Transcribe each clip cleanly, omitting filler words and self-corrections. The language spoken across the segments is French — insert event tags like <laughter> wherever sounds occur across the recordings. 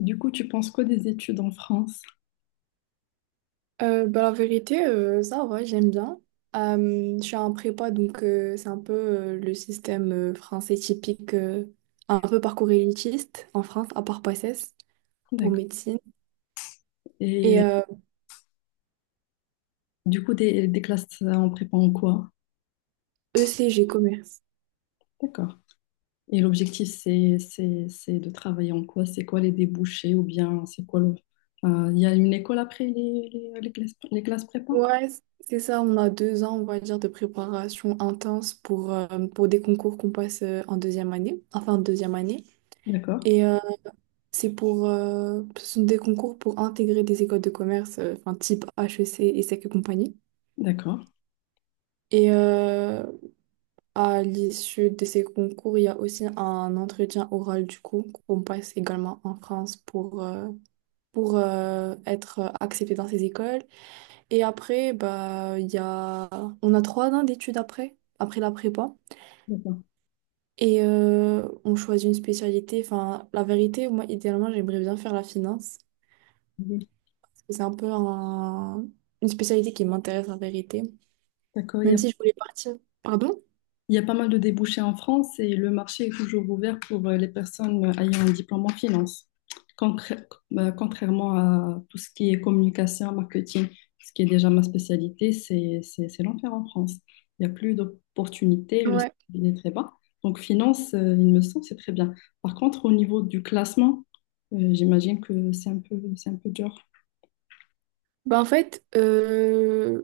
Du coup, tu penses quoi des études en France? Bah, la vérité, ça va, j'aime bien. Je suis en prépa, donc c'est un peu le système français typique, un peu parcours élitiste en France, à part PACES pour D'accord. médecine, et Et du coup, des classes en prépa en quoi? ECG commerce. D'accord. Et l'objectif, c'est de travailler en quoi? C'est quoi les débouchés ou bien c'est quoi le. Il y a une école après les classes prépa? Ouais, c'est ça, on a 2 ans, on va dire, de préparation intense pour des concours qu'on passe en deuxième année, enfin en deuxième année. D'accord. Et c'est pour, ce sont des concours pour intégrer des écoles de commerce, enfin type HEC, ESSEC et compagnie. D'accord. Et, à l'issue de ces concours, il y a aussi un entretien oral du coup qu'on passe également en France pour, être accepté dans ces écoles. Et après, bah, on a 3 ans d'études après, après la prépa. D'accord. Et on choisit une spécialité. Enfin, la vérité, moi, idéalement, j'aimerais bien faire la finance. Oui. Parce que c'est un peu une spécialité qui m'intéresse, la vérité. D'accord. Même si je voulais partir. Pardon? Il y a pas mal de débouchés en France et le marché est toujours ouvert pour les personnes ayant un diplôme en finance, Concr- contrairement à tout ce qui est communication, marketing, ce qui est déjà ma spécialité, c'est l'enfer en France. Il n'y a plus d'opportunités, le Ouais. salaire est très bas. Donc finance, il me semble, c'est très bien. Par contre, au niveau du classement, j'imagine que c'est un peu dur. Bah en fait,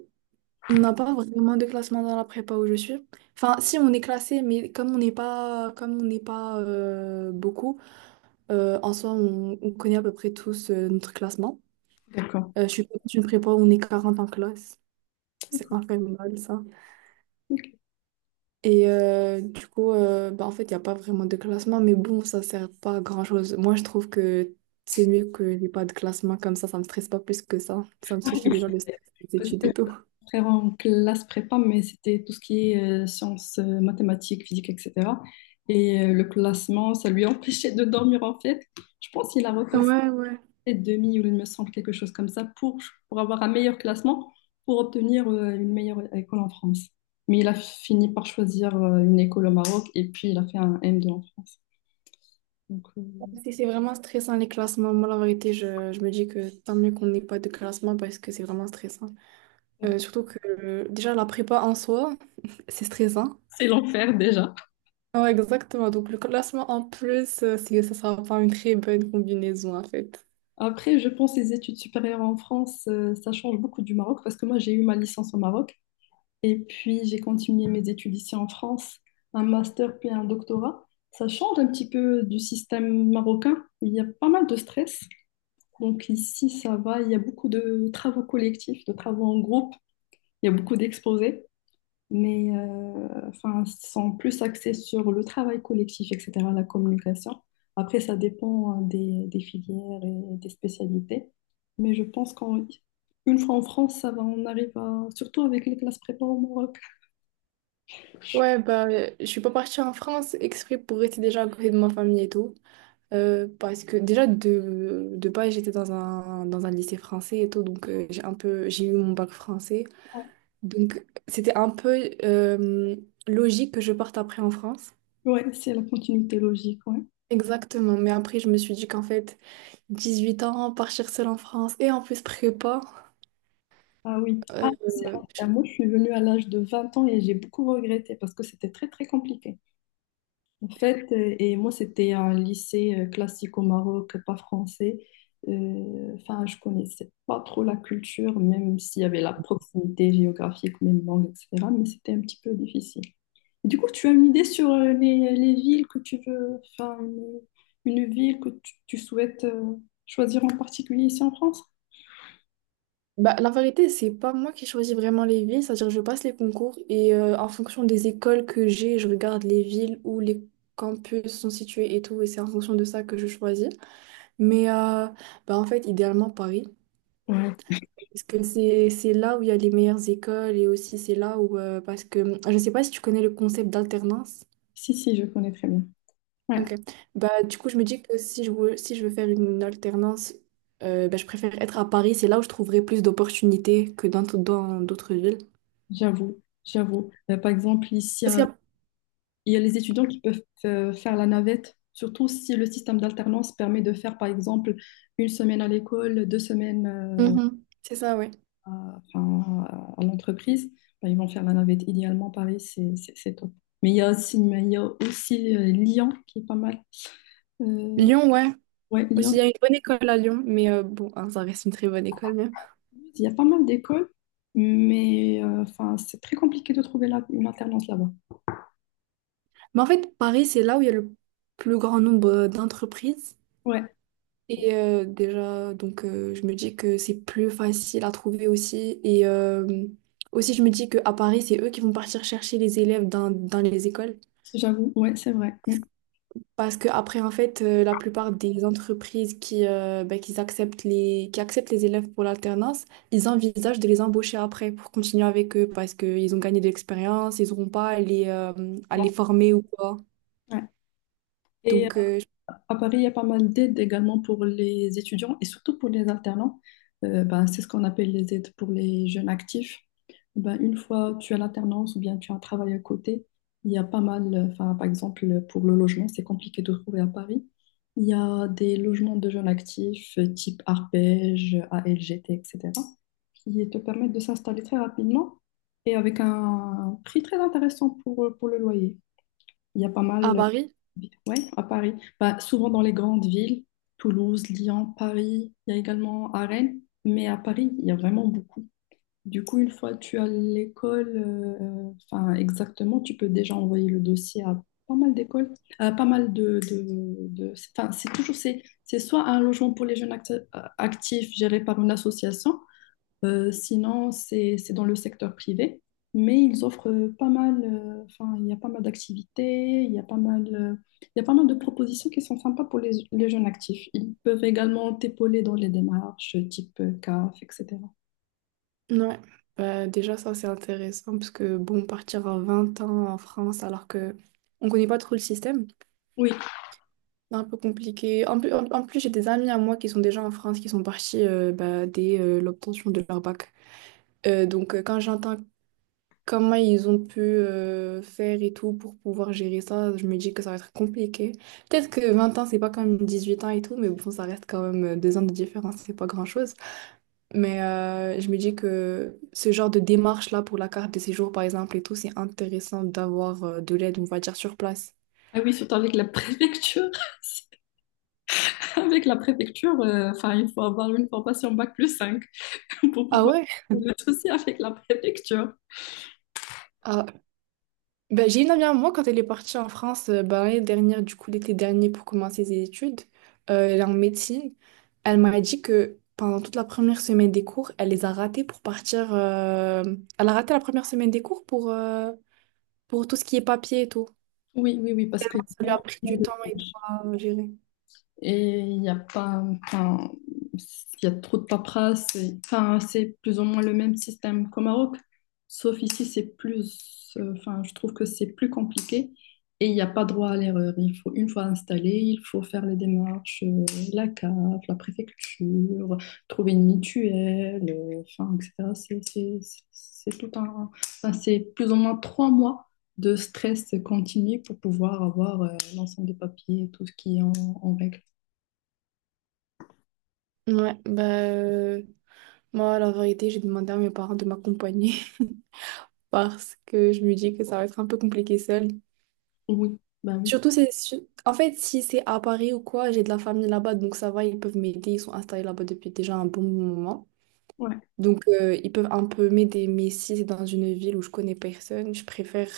on n'a pas vraiment de classement dans la prépa où je suis. Enfin, si on est classé, mais comme on n'est pas beaucoup, en soi, on connaît à peu près tous notre classement. D'accord. Je suis pas dans une prépa où on est 40 en classe. C'est D'accord. infernal, ça. Ok. Et du coup, bah, en fait, il n'y a pas vraiment de classement, mais bon, ça sert pas à grand-chose. Moi, je trouve que c'est mieux que n'y ait pas de classement comme ça. Ça me stresse pas plus que ça. Ça me suffit déjà le stress des études et tout. Après en classe prépa, mais c'était tout ce qui est sciences, mathématiques, physique, etc. Et le classement, ça lui <laughs> empêchait de dormir en fait. Je pense qu'il a repassé Ouais, ouais. demi ou il me semble quelque chose comme ça pour avoir un meilleur classement, pour obtenir une meilleure école en France. Mais il a fini par choisir une école au Maroc et puis il a fait un M2 en France. Donc, C'est vraiment stressant les classements. Moi, la vérité, je me dis que tant mieux qu'on n'ait pas de classement parce que c'est vraiment stressant. D'accord. Surtout que déjà la prépa en soi, <laughs> c'est stressant. C'est l'enfer déjà. Ouais, exactement. Donc le classement en plus, ça sera pas une très bonne combinaison en fait. Après, je pense les études supérieures en France, ça change beaucoup du Maroc parce que moi j'ai eu ma licence au Maroc. Et puis, j'ai continué mes études ici en France, un master puis un doctorat. Ça change un petit peu du système marocain. Il y a pas mal de stress. Donc ici, ça va. Il y a beaucoup de travaux collectifs, de travaux en groupe. Il y a beaucoup d'exposés. Mais enfin, ils sont plus axés sur le travail collectif, etc., la communication. Après, ça dépend des filières et des spécialités. Mais je pense qu'une fois en France, ça va, on arrive à, surtout avec les classes prépa au Maroc. Je Ouais, bah, je suis pas partie en France exprès pour rester déjà à côté de ma famille et tout. Parce que déjà de base j'étais dans dans un lycée français et tout, donc j'ai un peu j'ai eu mon bac français, Ouais, donc c'était un peu logique que je parte après en France, ouais, c'est la continuité logique, ouais. exactement. Mais après je me suis dit qu'en fait 18 ans partir seule en France et en plus prépa, Ah oui. euh, Ah, ah, je- moi, je suis venue à l'âge de 20 ans et j'ai beaucoup regretté parce que c'était très, très compliqué. En fait, et moi, c'était un lycée classique au Maroc, pas français. Enfin, je connaissais pas trop la culture, même s'il y avait la proximité géographique, même langue, etc. Mais c'était un petit peu difficile. Du coup, tu as une idée sur les villes que tu veux, enfin, une ville que tu souhaites choisir en particulier ici en France? bah, la vérité, c'est pas moi qui choisis vraiment les villes, c'est-à-dire je passe les concours et en fonction des écoles que j'ai je regarde les villes où les campus sont situés et tout, et c'est en fonction de ça que je choisis. Mais bah en fait, idéalement Paris, Ouais. parce que c'est là où il y a les meilleures écoles et aussi c'est là où, parce que je ne sais pas si tu connais le concept d'alternance. Si, si, je connais très bien. Ouais, Ok. Bah, du coup, je me dis que si je veux faire une alternance, bah, je préfère être à Paris, c'est là où je trouverai plus d'opportunités que dans d'autres villes. j'avoue, j'avoue. Par exemple, ici, Parce qu'il y a- il y a les étudiants qui peuvent faire la navette, surtout si le système d'alternance permet de faire, par exemple, une semaine à l'école, 2 semaines Mhm. C'est ça, ouais. à, enfin, à l'entreprise. Ben, ils vont faire la navette. Idéalement, Paris, c'est top. Mais il y a aussi, Lyon qui est pas mal. Euh, Lyon, ouais. ouais, Lyon, Aussi, il y a une bonne école à Lyon, mais bon, hein, ça reste une très bonne école même. il y a pas mal d'écoles, mais enfin, c'est très compliqué de trouver là, une alternance là-bas. Mais en fait, Paris, c'est là où il y a le plus grand nombre d'entreprises. Ouais, Et déjà, donc je me dis que c'est plus facile à trouver aussi. Et aussi, je me dis qu'à Paris, c'est eux qui vont partir chercher les élèves dans les écoles. j'avoue, ouais, c'est vrai. Mm. Parce que après, en fait, la plupart des entreprises ben, qui acceptent les élèves pour l'alternance, ils envisagent de les embaucher après pour continuer avec eux parce qu'ils ont gagné de l'expérience, ils n'auront pas à les, à les former ou quoi. Ouais. Et Donc, euh, à Paris, il y a pas mal d'aides également pour les étudiants et surtout pour les alternants. Ben, c'est ce qu'on appelle les aides pour les jeunes actifs. Ben, une fois tu as l'alternance ou bien tu as un travail à côté, il y a pas mal, enfin, par exemple, pour le logement, c'est compliqué de trouver à Paris. Il y a des logements de jeunes actifs type Arpège, ALGT, etc., qui te permettent de s'installer très rapidement et avec un prix très intéressant pour le loyer. Il y a pas à mal. Paris. Oui, à Paris. Bah, souvent dans les grandes villes, Toulouse, Lyon, Paris, il y a également à Rennes, mais à Paris, il y a vraiment beaucoup. Du coup, une fois que tu as l'école, enfin exactement, tu peux déjà envoyer le dossier à pas mal d'écoles, à pas mal enfin, c'est toujours, c'est soit un logement pour les jeunes actifs géré par une association, sinon, c'est dans le secteur privé, mais ils offrent pas mal, enfin, il y a pas mal d'activités, il y a pas mal, il y a pas mal de propositions qui sont sympas pour les jeunes actifs. Ils peuvent également t'épauler dans les démarches type CAF, etc. Ouais, bah, déjà ça c'est intéressant parce que bon, partir à 20 ans en France alors que on connaît pas trop le système, Oui, c'est un peu compliqué. En plus, en plus j'ai des amis à moi qui sont déjà en France, qui sont partis bah, dès l'obtention de leur bac. Donc quand j'entends comment ils ont pu faire et tout pour pouvoir gérer ça, je me dis que ça va être compliqué. Peut-être que 20 ans c'est pas comme 8 ans et tout, mais bon, ça reste quand même 2 ans de différence, c'est pas grand-chose. Mais je me dis que ce genre de démarche-là pour la carte de séjour, par exemple, et tout, c'est intéressant d'avoir de l'aide, on va dire, sur place. ah oui, surtout avec la préfecture. <laughs> Avec la préfecture, enfin, il faut avoir une formation bac+5 <laughs> pour Ah pouvoir ouais? le souci avec la préfecture. Ah, ben, j'ai une amie à moi, quand elle est partie en France, ben, l'année dernière, du coup, l'été dernier, pour commencer ses études, elle est en médecine. Elle m'a dit que pendant toute la première semaine des cours, elle les a ratés pour partir... elle a raté la première semaine des cours pour tout ce qui est papier et tout. Oui, oui, oui, parce que y Tellement a ça lui a vraiment pris pas mal du de. temps et tout à gérer. Et il y a pas, enfin, il y a trop de paperasse. Enfin, c'est plus ou moins le même système qu'au Maroc, sauf ici, c'est plus, enfin, je trouve que c'est plus compliqué et il n'y a pas droit à l'erreur. Il faut, une fois installé, il faut faire les démarches, la CAF, la préfecture, trouver une mutuelle, enfin, etc. C'est tout un, enfin, c'est plus ou moins 3 mois de stress continu pour pouvoir avoir, l'ensemble des papiers, tout ce qui est en règle. Ouais, bah... Moi, la vérité, j'ai demandé à mes parents de m'accompagner <laughs> parce que je me dis que ça va être un peu compliqué seule. Oui, ben oui. En fait, si c'est à Paris ou quoi, j'ai de la famille là-bas, donc ça va, ils peuvent m'aider. Ils sont installés là-bas depuis déjà un bon moment. Ouais, Donc, ils peuvent un peu m'aider. Mais si c'est dans une ville où je connais personne, je préfère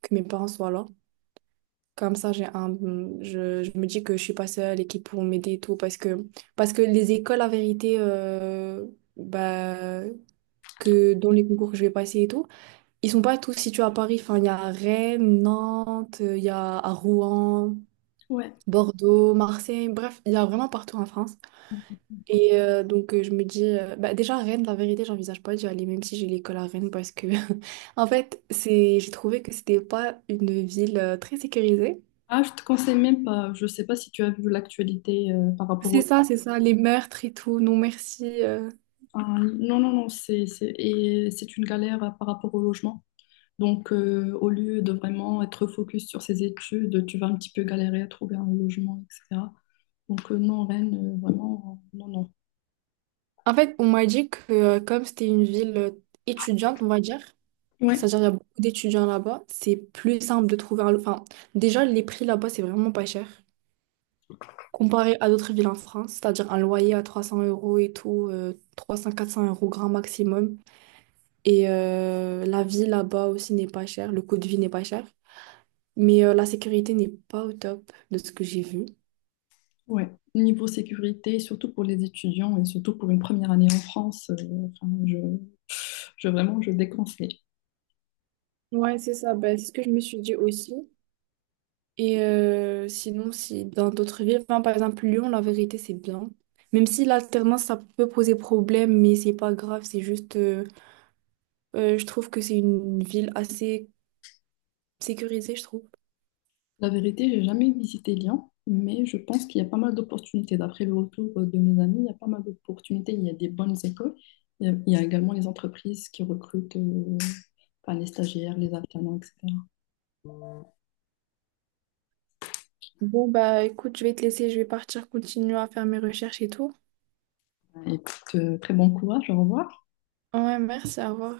que mes parents soient là. Comme ça, je me dis que je suis pas seule et qu'ils pourront m'aider et tout. Parce que les écoles, la vérité, bah, que dans les concours que je vais passer et tout, ils sont pas tous situés à Paris. Enfin, il y a Rennes, Nantes, il y a à Rouen, ouais. Bordeaux, Marseille. Bref, il y a vraiment partout en France. Et donc, je me dis, bah, déjà, Rennes, la vérité, j'envisage pas d'y aller, même si j'ai l'école à Rennes, parce que, <laughs> en fait, j'ai trouvé que c'était pas une ville très sécurisée. Ah, je te conseille même pas. Je sais pas si tu as vu l'actualité par rapport au. C'est ça, les meurtres et tout. Non, merci. Ah, non, non, non, et c'est une galère par rapport au logement. Donc, au lieu de vraiment être focus sur ses études, tu vas un petit peu galérer à trouver un logement, etc. Donc, non, Rennes, vraiment, non, non. En fait, on m'a dit que, comme c'était une ville étudiante, on va dire, Ouais, c'est-à-dire, il y a beaucoup d'étudiants là-bas. C'est plus simple de trouver enfin, déjà, les prix là-bas, c'est vraiment pas cher. Comparé à d'autres villes en France, c'est-à-dire un loyer à 300 € et tout, 300-400 € grand maximum. Et la vie là-bas aussi n'est pas chère, le coût de vie n'est pas cher. Mais la sécurité n'est pas au top de ce que j'ai vu. ouais. Niveau sécurité, surtout pour les étudiants et surtout pour une première année en France, enfin, je vraiment, je déconseille. Ouais, c'est ça. Ben, c'est ce que je me suis dit aussi. Et sinon, si dans d'autres villes, enfin, par exemple Lyon, la vérité, c'est bien. Même si l'alternance, ça peut poser problème, mais c'est pas grave, je trouve que c'est une ville assez sécurisée, je trouve. La vérité, j'ai jamais visité Lyon, mais je pense qu'il y a pas mal d'opportunités. D'après le retour de mes amis, il y a pas mal d'opportunités. Il y a des bonnes écoles. Il y a également les entreprises qui recrutent enfin, les stagiaires, les alternants, etc. Bon, bah écoute, je vais te laisser, je vais partir continuer à faire mes recherches et tout. Et puis, très bon courage, au revoir. Ouais, merci, à revoir.